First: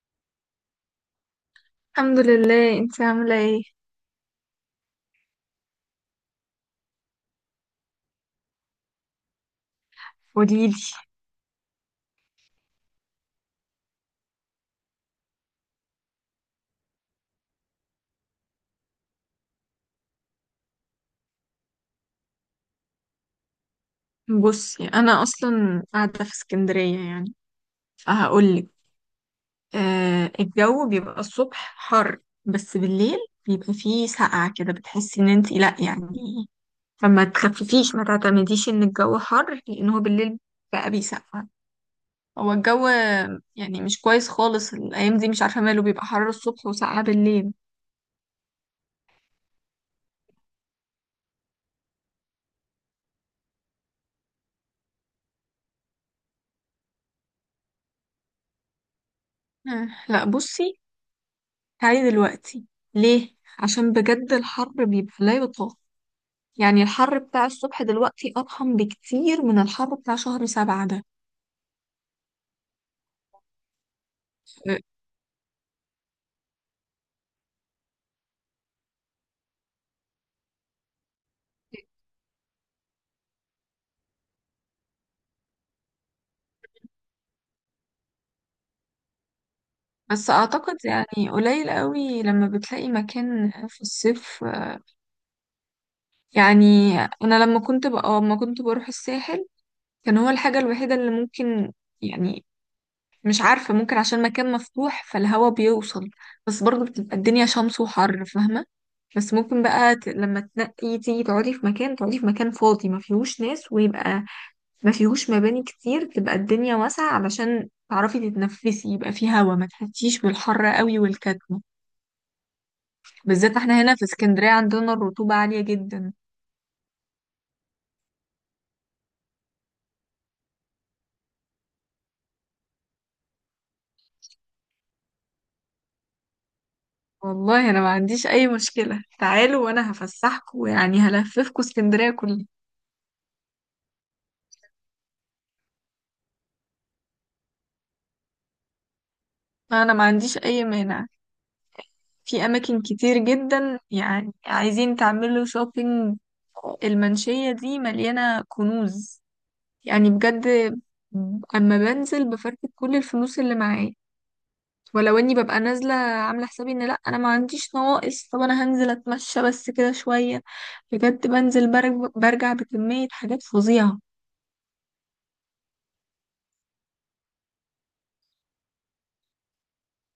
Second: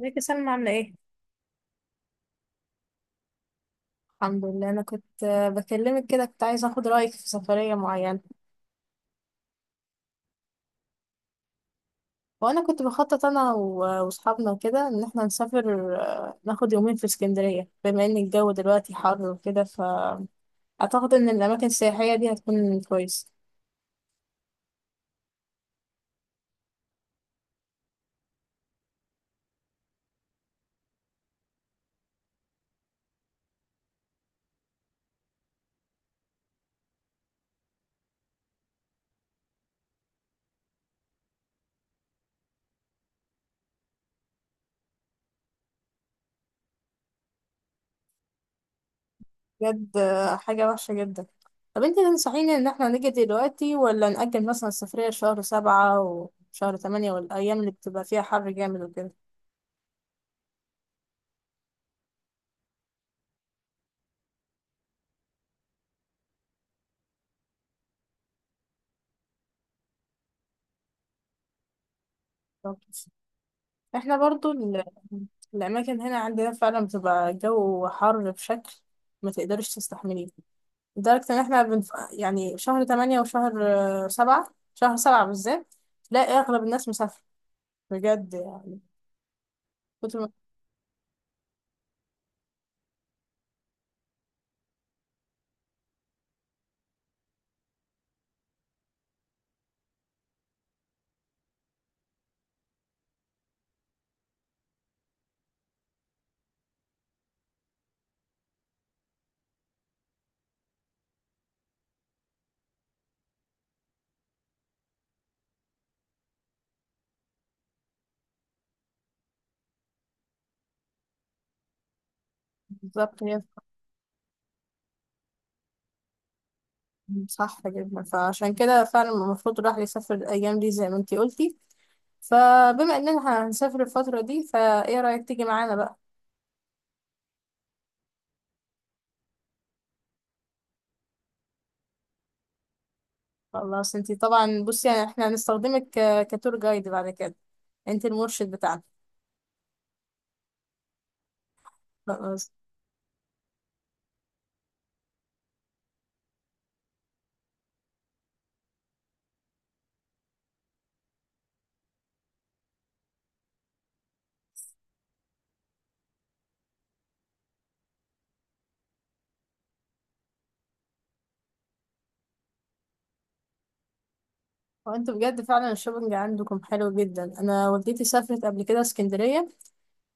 ازيك يا سلمى عاملة ايه؟ الحمد لله، انت عاملة ايه؟ الحمد لله. أنا كنت بكلمك كده، كنت عايزة أخد رأيك في سفرية معينة. قوليلي. وأنا كنت بخطط أنا وأصحابنا وكده إن احنا نسافر، ناخد يومين في اسكندرية، بما إن الجو دلوقتي حر وكده، فأعتقد إن الأماكن السياحية دي هتكون كويسة. بصي، انا اصلا قاعدة في اسكندرية يعني، فهقولك. آه، الجو بيبقى الصبح حر بس بالليل بيبقى فيه سقعة كده، بتحسي ان انت لا يعني. فما تخففيش، ما تعتمديش ان الجو حر، لان هو بالليل بقى بيسقع. هو الجو يعني مش كويس خالص الايام دي، مش عارفة ماله، بيبقى حر الصبح وسقعة بالليل. بجد، حاجة وحشة جدا. طب انت تنصحيني إن احنا نيجي دلوقتي، ولا نأجل مثلا السفرية شهر سبعة وشهر تمانية والأيام اللي بتبقى فيها حر جامد وكده؟ آه لا، بصي، تعالي دلوقتي. ليه؟ عشان بجد الحر بيبقى لا يطاق. يعني الحر بتاع الصبح دلوقتي أضخم بكتير من الحر بتاع شهر 7 ده. احنا برضو الأماكن هنا عندنا فعلا بتبقى جو حر بشكل ما تقدرش تستحمليه، لدرجة إن احنا يعني شهر تمانية وشهر سبعة، شهر سبعة بالذات تلاقي أغلب الناس مسافرة بجد، يعني كتر ما. بس أعتقد يعني قليل قوي لما بتلاقي مكان في الصيف، يعني. أنا لما كنت بروح الساحل كان هو الحاجة الوحيدة اللي ممكن، يعني، مش عارفة، ممكن عشان مكان مفتوح فالهوا بيوصل. بس برضه بتبقى الدنيا شمس وحر، فاهمة؟ بس ممكن بقى لما تنقي تيجي تقعدي في مكان فاضي ما فيهوش ناس، ويبقى ما فيهوش مباني كتير، تبقى الدنيا واسعة علشان تعرفي تتنفسي، يبقى فيه هوا، ما تحسيش بالحر قوي والكتمة. بالظبط هي. بالذات احنا هنا في اسكندرية عندنا الرطوبة عالية جدا. صح جدا، فعشان كده فعلا المفروض الواحد يسافر الأيام دي زي ما انتي قلتي. فبما إننا هنسافر الفترة دي، فإيه رأيك تيجي معانا بقى؟ والله انا ما عنديش اي مشكلة، تعالوا وانا هفسحكوا، يعني هلففكوا اسكندرية كلها. خلاص انتي طبعا، بصي يعني احنا هنستخدمك كتور جايد بعد كده، انتي المرشد بتاعنا. انا ما عنديش اي مانع. في خلاص. اماكن كتير جدا، يعني عايزين تعملوا شوبينج، المنشية دي مليانة كنوز، يعني بجد. اما بنزل بفرتك كل الفلوس اللي معايا، ولو اني ببقى نازله عامله حسابي ان لا، انا ما عنديش نواقص، طب انا هنزل اتمشى بس كده شويه، بجد بنزل برجع بكميه حاجات فظيعه. وانتوا بجد فعلا الشوبنج عندكم حلو جدا. انا والدتي سافرت قبل كده اسكندريه،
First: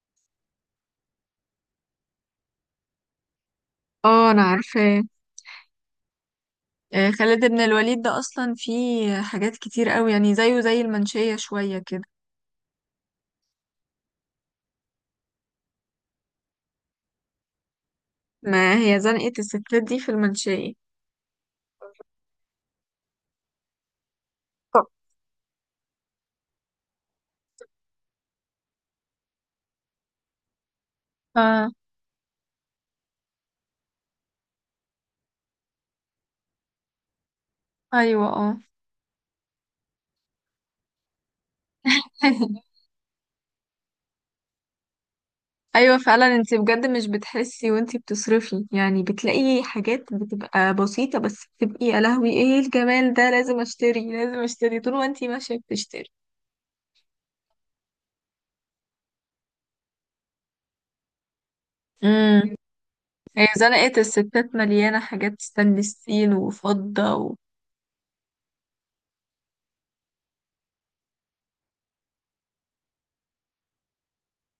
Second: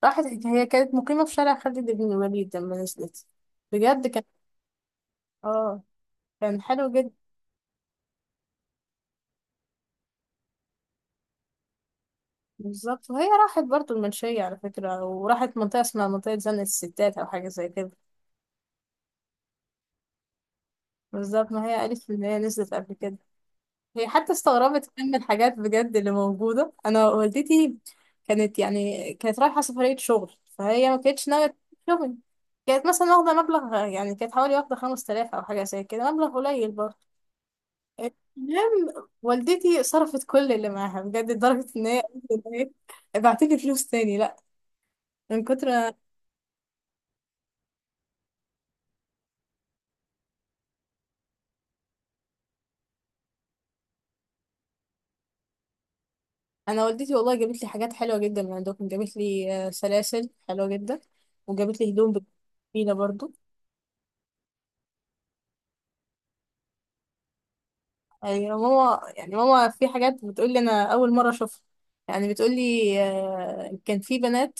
راحت هي كانت مقيمه في شارع خالد بن الوليد. لما نزلت بجد كان اه انا عارفه. اه، كان حلو جدا. خالد بن الوليد ده اصلا فيه حاجات كتير قوي، يعني زيه زي المنشيه شويه كده. بالظبط، وهي راحت برضو المنشيه على فكره، وراحت منطقه اسمها منطقه زنقه الستات او حاجه زي كده. ما هي زنقه الستات دي في المنشيه. بالظبط، ما هي قالت ان هي نزلت قبل كده، هي حتى استغربت طب. كمان من الحاجات بجد اللي موجودة. أنا والدتي كانت يعني كانت رايحة سفرية شغل، فهي ما كانتش ناوية اه. شغل، كانت مثلا واخدة مبلغ، يعني كانت حوالي واخدة خمس تلاف أو حاجة زي كده، مبلغ قليل برضه. ايوه اه. المهم والدتي صرفت كل اللي معاها بجد، لدرجة إن هي قالت إن هي ابعتلي فلوس تاني، لأ، من كتر ما- ايوه فعلا، انت بجد مش بتحسي وانت بتصرفي، يعني بتلاقي حاجات بتبقى بسيطة بس بتبقي يا لهوي ايه الجمال ده، لازم اشتري لازم اشتري، طول ما انت ماشية بتشتري. أنا والدتي والله جابت لي حاجات حلوة جدا من عندكم، جابت لي سلاسل حلوة جدا، وجابت لي هدوم بجد امم. جميلة برضه. هي زنقة الستات مليانة حاجات ستانلس ستيل وفضة و... ايوه ماما، يعني ماما في حاجات بتقول لي انا اول مره اشوفها. يعني بتقول لي كان في بنات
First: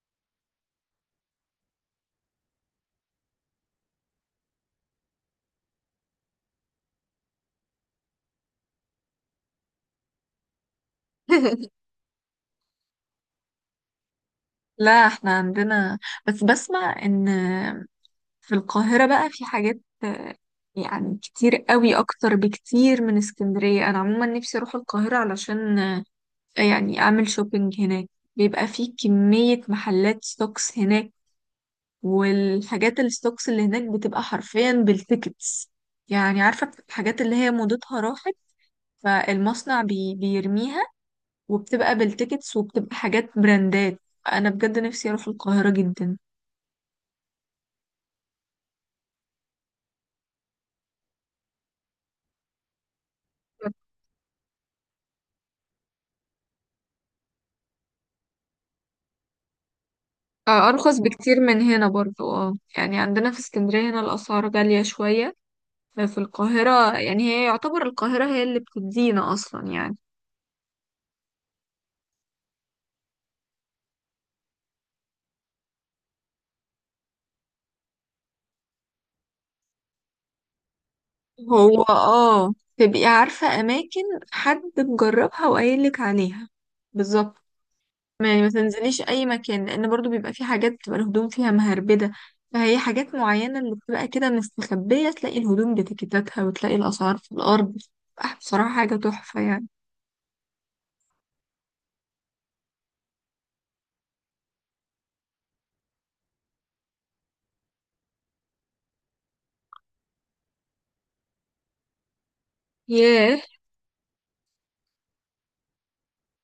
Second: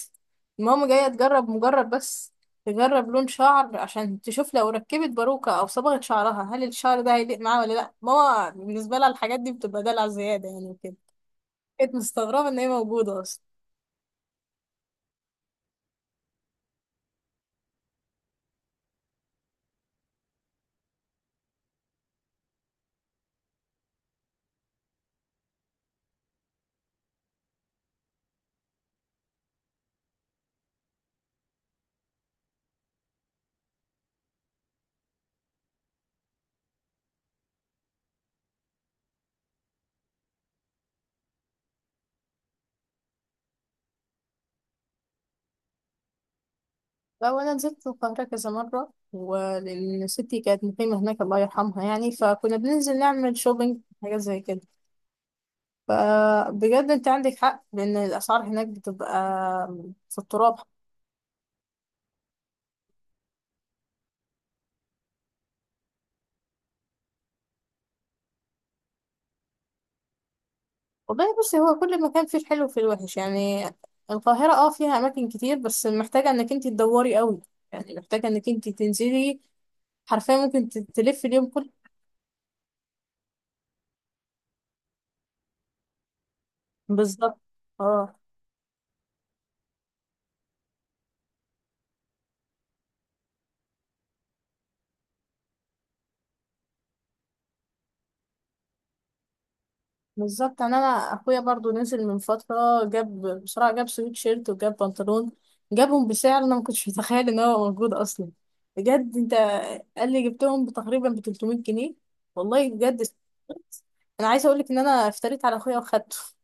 ماما جايه تجرب، مجرد بس تجرب لون شعر عشان تشوف لو ركبت باروكه او صبغت شعرها هل الشعر ده هيليق معاها ولا لا. ماما بالنسبه لها الحاجات دي بتبقى دلع زياده يعني وكده. كانت مستغربه ان هي موجوده اصلا. لا، احنا عندنا، بس بسمع ان في القاهرة بقى في حاجات، يعني كتير قوي، اكتر بكتير من اسكندرية. انا عموما نفسي اروح القاهرة علشان يعني اعمل شوبينج هناك. بيبقى فيه كمية محلات ستوكس هناك، والحاجات الستوكس اللي هناك بتبقى حرفيا بالتيكتس، يعني عارفة الحاجات اللي هي موضتها راحت، فالمصنع بي بيرميها، وبتبقى بالتيكتس وبتبقى حاجات براندات. انا بجد نفسي اروح القاهرة جدا. لا، وانا نزلت القاهره كذا مره، ولان ستي كانت مقيمه هناك الله يرحمها، يعني فكنا بننزل نعمل شوبينج، حاجات زي كده. فبجد انت عندك حق، لان الاسعار هناك بتبقى في التراب. ارخص بكتير من هنا برضو، اه يعني عندنا في اسكندرية هنا الاسعار غالية شوية. في القاهرة، يعني هي يعتبر القاهرة هي اللي بتدينا اصلا، يعني. والله بصي، هو كل مكان فيه الحلو وفيه الوحش يعني. القاهرة اه فيها اماكن كتير، بس محتاجة انك انت تدوري قوي، يعني محتاجة انك انت تنزلي حرفيا، ممكن تلفي اليوم كله. هو اه تبقي عارفة أماكن، حد مجربها وقايلك عليها. بالظبط. بالظبط. اه يعني ما تنزليش أي مكان، لأن برضو بيبقى في حاجات بتبقى الهدوم فيها مهربدة، فهي حاجات معينة اللي بتبقى كده مستخبية، تلاقي الهدوم بتكتاتها وتلاقي الأسعار في الأرض. بصراحة حاجة تحفة يعني. بالظبط. يعني انا اخويا برضو نزل من فتره، جاب بسرعه، جاب سويت شيرت وجاب بنطلون، جابهم بسعر انا ما كنتش متخيل ان هو موجود اصلا. بجد انت، قال لي جبتهم تقريبا ب 300 جنيه. والله بجد ياه. استغربت. انا عايزه اقول لك ان انا افتريت على اخويا واخدته.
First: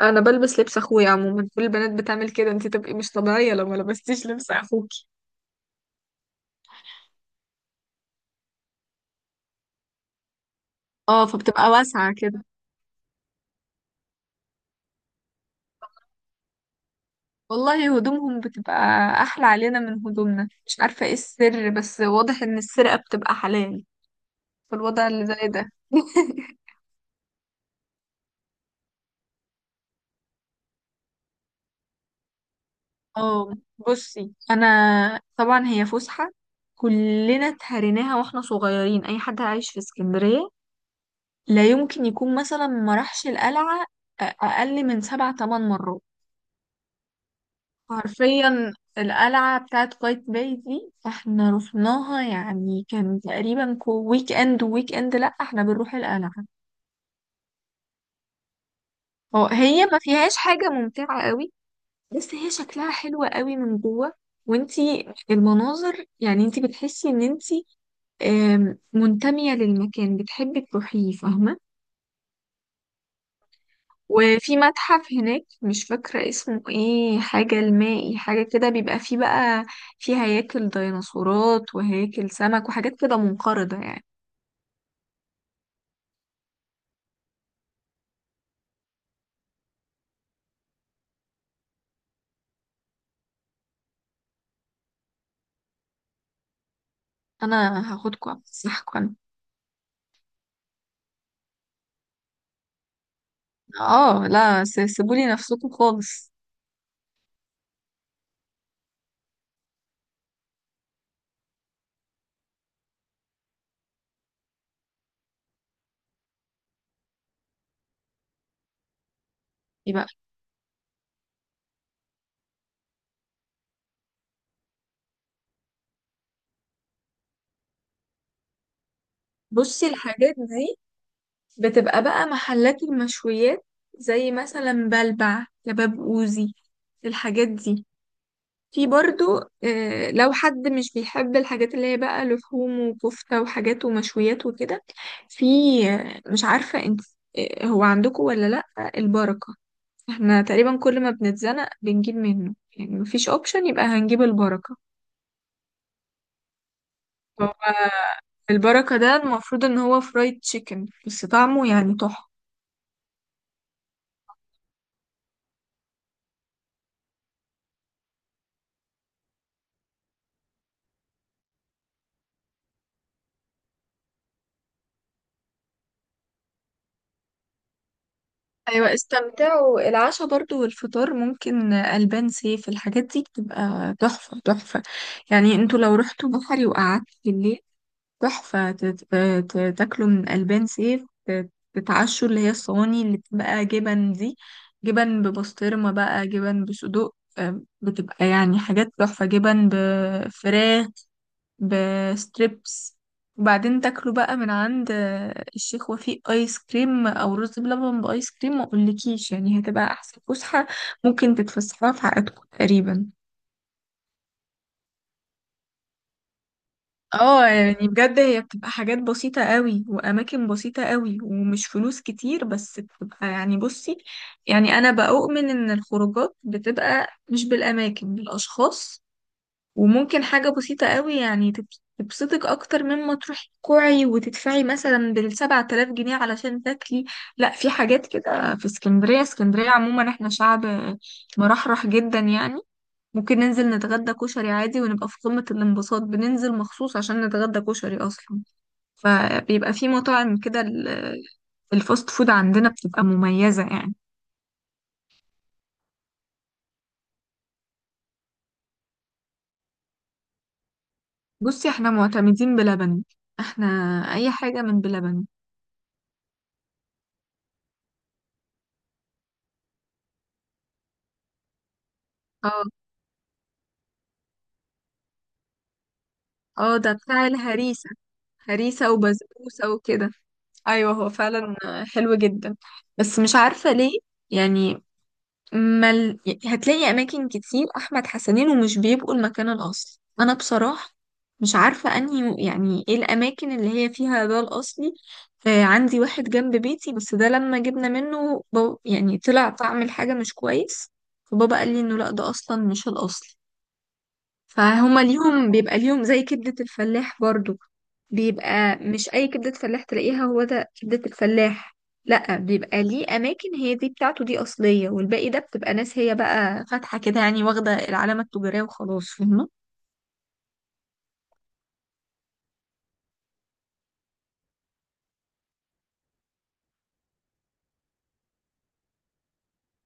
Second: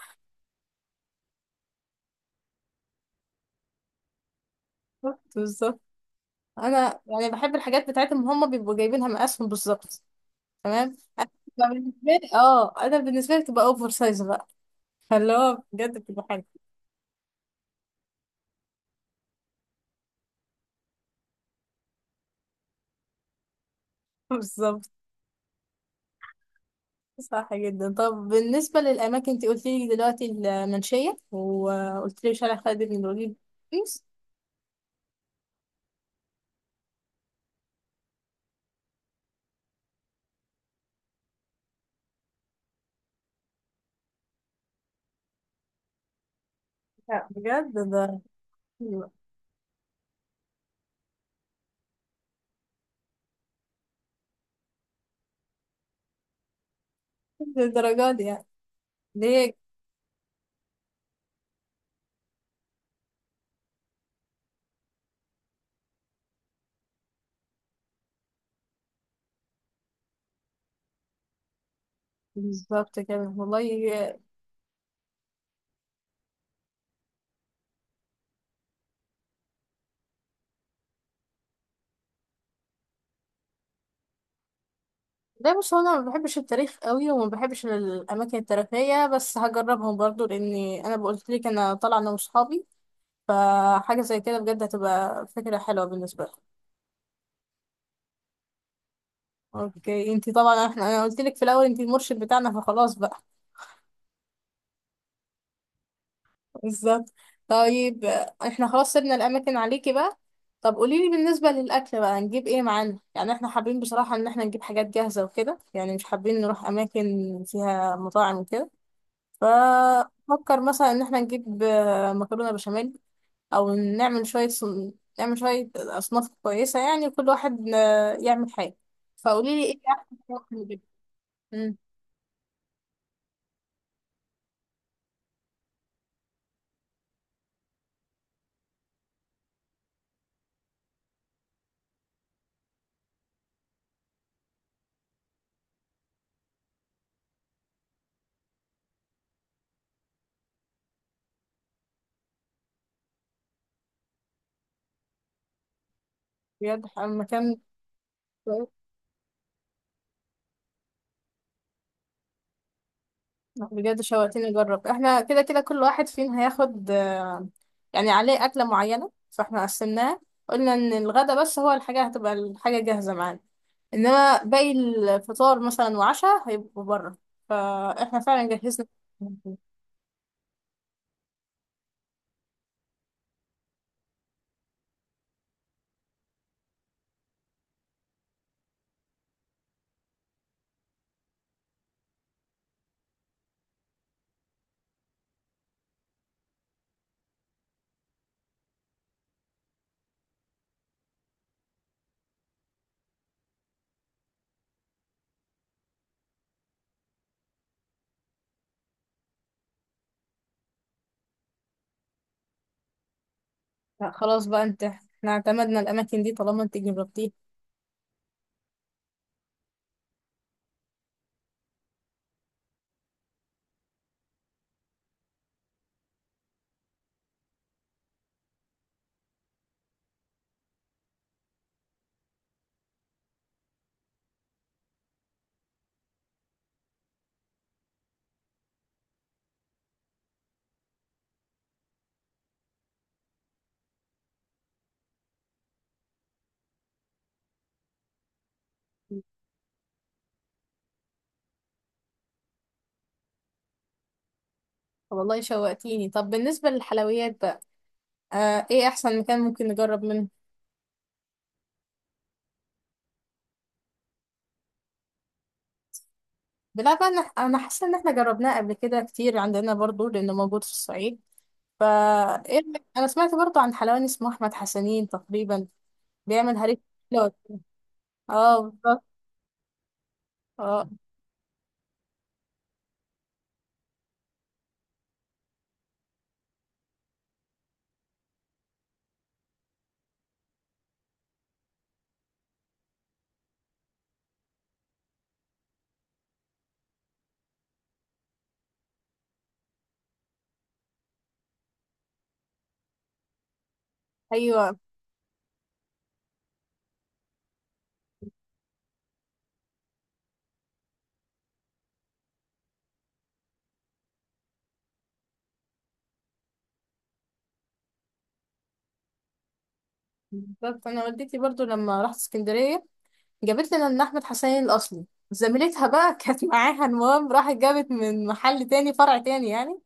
أنا بلبس لبس أخويا عموما، كل البنات بتعمل كده، انتي تبقي مش طبيعية لو ما لبستيش لبس أخوكي. بالظبط. انا يعني بحب الحاجات بتاعتهم، هم بيبقوا جايبينها مقاسهم بالظبط تمام، اه، أنا بتبقى فبتبقى بالنسبه واسعة لي كده. اه، انا بالنسبه لي بتبقى اوفر سايز بقى، فاللي هو بجد بتبقى حلوه. والله هدومهم بتبقى احلى علينا من هدومنا، مش عارفة ايه السر، بس واضح ان السرقة بتبقى حلال في بالظبط. الوضع اللي زي ده. صح جدا. طب بالنسبة للأماكن، أنت قلت لي دلوقتي المنشية، وقلت لي شارع خالد بن الوليد اه بس. بصي انا، طبعا هي فسحة كلنا اتهريناها واحنا صغيرين، اي حد عايش في اسكندرية لا يمكن يكون مثلا ما راحش القلعة اقل من سبع تمن مرات. لا بجد ده، حرفيا القلعة بتاعت قايتباي دي احنا رحناها، يعني كان تقريبا ويك اند ويك اند لا احنا بنروح القلعة. للدرجة دي يعني هو ليه؟ هي ما فيهاش حاجة ممتعة قوي، بس هي شكلها حلوة قوي من جوه، وانتي المناظر، يعني انتي بتحسي ان انتي منتمية للمكان، بتحبي تروحيه، فاهمة؟ بالظبط كده والله. وفي متحف هناك مش فاكرة اسمه ايه، حاجة المائي حاجة كده، بيبقى فيه بقى فيه هياكل ديناصورات وهياكل سمك وحاجات كده منقرضة يعني. ده بص، هو أنا ما بحبش التاريخ قوي، وما بحبش الأماكن التاريخية، بس هجربهم برضو لأني أنا قلت لك أنا طالعة أنا وصحابي، فحاجة زي كده بجد هتبقى فكرة حلوة بالنسبة لي. انا هاخدكم افسحكم. أوكي، أنت طبعا إحنا أنا قلت لك في الأول أنت المرشد بتاعنا، فخلاص بقى. اه لا، سيبولي نفسكم خالص. بالظبط. طيب احنا خلاص سيبنا الاماكن عليكي بقى. طب قولي لي بالنسبه للاكل بقى، هنجيب ايه معانا؟ يعني احنا حابين بصراحه ان احنا نجيب حاجات جاهزه وكده، يعني مش حابين نروح اماكن فيها مطاعم وكده. يبقى. ففكر مثلا ان احنا نجيب مكرونه بشاميل، او نعمل نعمل شويه اصناف كويسه، يعني كل واحد يعمل حاجه. فقولي لي ايه بصي احسن الحاجات مكان دي نجيبه؟ مم، بتبقى بقى محلات المشويات، زي مثلا بلبع كباب اوزي، الحاجات دي. في برضو، لو حد مش بيحب الحاجات اللي هي بقى لحوم وكفتة وحاجات ومشويات وكده، في، مش عارفة انت، هو عندكم ولا لأ، البركة. احنا تقريبا كل ما بنتزنق بنجيب منه، يعني مفيش اوبشن يبقى هنجيب البركة. بجد هو مكان. البركة ده المفروض ان هو فرايد تشيكن بس طعمه يعني تحفة. لا، بجد شوقتني اجرب. احنا كده كده كل واحد فينا هياخد يعني عليه اكله معينه، فاحنا قسمناها، قلنا ان الغدا بس هو الحاجه، هتبقى الحاجه جاهزه معانا، انما باقي الفطار مثلا وعشاء هيبقوا بره، فاحنا فعلا جهزنا. ايوه استمتعوا، العشاء برضو والفطار ممكن البان سيف، الحاجات دي بتبقى تحفه تحفه. يعني انتوا لو رحتوا بحري وقعدتوا بالليل، تحفه، تاكلوا من البان سيف، تتعشوا اللي هي الصواني اللي بتبقى جبن دي، جبن ببسطرمه بقى، جبن بصدوق، بتبقى يعني حاجات تحفه، جبن بفراخ بستريبس، وبعدين تاكلوا بقى من عند الشيخ وفيق ايس كريم او رز بلبن بايس كريم، ما اقولكيش يعني هتبقى احسن فسحه ممكن تتفسحوها في حياتكم تقريبا. لا خلاص بقى، انت احنا اعتمدنا الاماكن دي طالما انت جربتيها. اه يعني بجد هي بتبقى حاجات بسيطة قوي وأماكن بسيطة قوي ومش فلوس كتير، بس بتبقى يعني بصي، يعني أنا بأؤمن إن الخروجات بتبقى مش بالأماكن بالأشخاص. وممكن حاجة بسيطة قوي يعني تبسطك أكتر مما تروحي تكوعي وتدفعي مثلا بـ7000 جنيه علشان تاكلي. لا، في حاجات كده في اسكندرية، اسكندرية عموما احنا شعب مرحرح جدا يعني. ممكن ننزل نتغدى كشري عادي ونبقى في قمة الانبساط، بننزل مخصوص عشان نتغدى كشري أصلا. فبيبقى في مطاعم كده، الفاست فود عندنا بتبقى مميزة يعني. طب والله شوقتيني. طب بالنسبه للحلويات بقى، آه ايه احسن مكان ممكن نجرب منه؟ بصي احنا معتمدين بلبن، احنا أي حاجة من بلبن. بلا بقى، انا أنا حاسه ان احنا جربناه قبل كده كتير عندنا برضو لانه موجود في الصعيد، فا إيه اه. رأيك؟ انا سمعت برضو عن حلواني اسمه احمد حسنين تقريبا بيعمل اه هريسه ده بتاع حلوة. الهريسة. اه هريسة بالظبط. وبسبوسة وكده. اه ايوه هو فعلا حلو جدا. بس مش عارفة ليه يعني مل... هتلاقي اماكن كتير احمد حسنين ومش بيبقوا المكان الاصلي. انا بصراحة مش عارفة انهي، يعني ايه الاماكن اللي هي فيها ده الاصلي. آه عندي واحد جنب بيتي، بس ده لما جبنا منه يعني طلع طعم الحاجة مش كويس، فبابا قال لي انه لا ده اصلا مش الاصلي. ايوه فهما ليهم بيبقى ليهم زي كبدة الفلاح برضو، بيبقى مش أي كبدة فلاح تلاقيها هو ده كبدة الفلاح. لأ بيبقى ليه أماكن هي دي بتاعته دي أصلية، والباقي ده بتبقى ناس هي بقى فاتحة كده، يعني واخدة العلامة التجارية وخلاص، فاهمة؟ بالظبط. انا والدتي برضو لما رحت اسكندريه جابت لنا ان احمد حسنين الاصلي، زميلتها بقى كانت معاها. المهم راحت جابت من محل تاني، فرع تاني يعني.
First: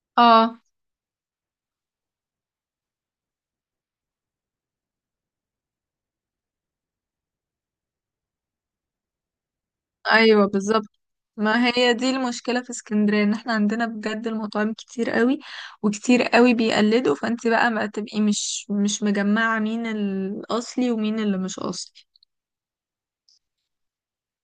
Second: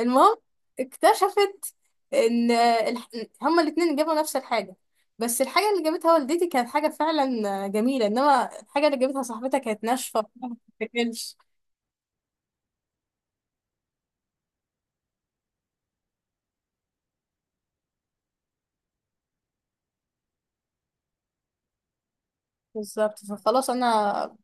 المهم اه. اكتشفت ان هما الاتنين جابوا نفس الحاجه، بس الحاجه اللي جابتها والدتي كانت حاجه فعلا جميله، انما الحاجه اللي جابتها صاحبتها كانت ناشفه ايوه ما بالظبط. بتتاكلش. ما هي دي المشكله في اسكندريه، ان احنا عندنا بجد المطاعم كتير قوي وكتير قوي بيقلدوا، فانت بقى ما تبقي مش مجمعه مين الاصلي ومين اللي مش اصلي. بالظبط. فخلاص انا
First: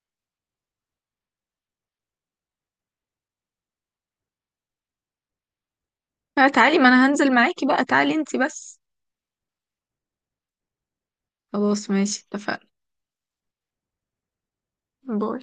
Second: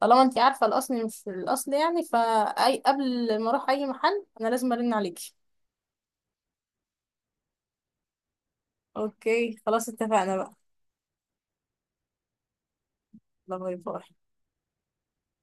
طالما انت عارفه الاصل مش الاصل يعني، فاي قبل ما اروح اي محل انا لازم ارن عليكي. لا تعالي، ما انا هنزل معاكي بقى، تعالي انتي بس. اوكي خلاص اتفقنا بقى. خلاص ماشي اتفقنا. يلا باي باي. باي.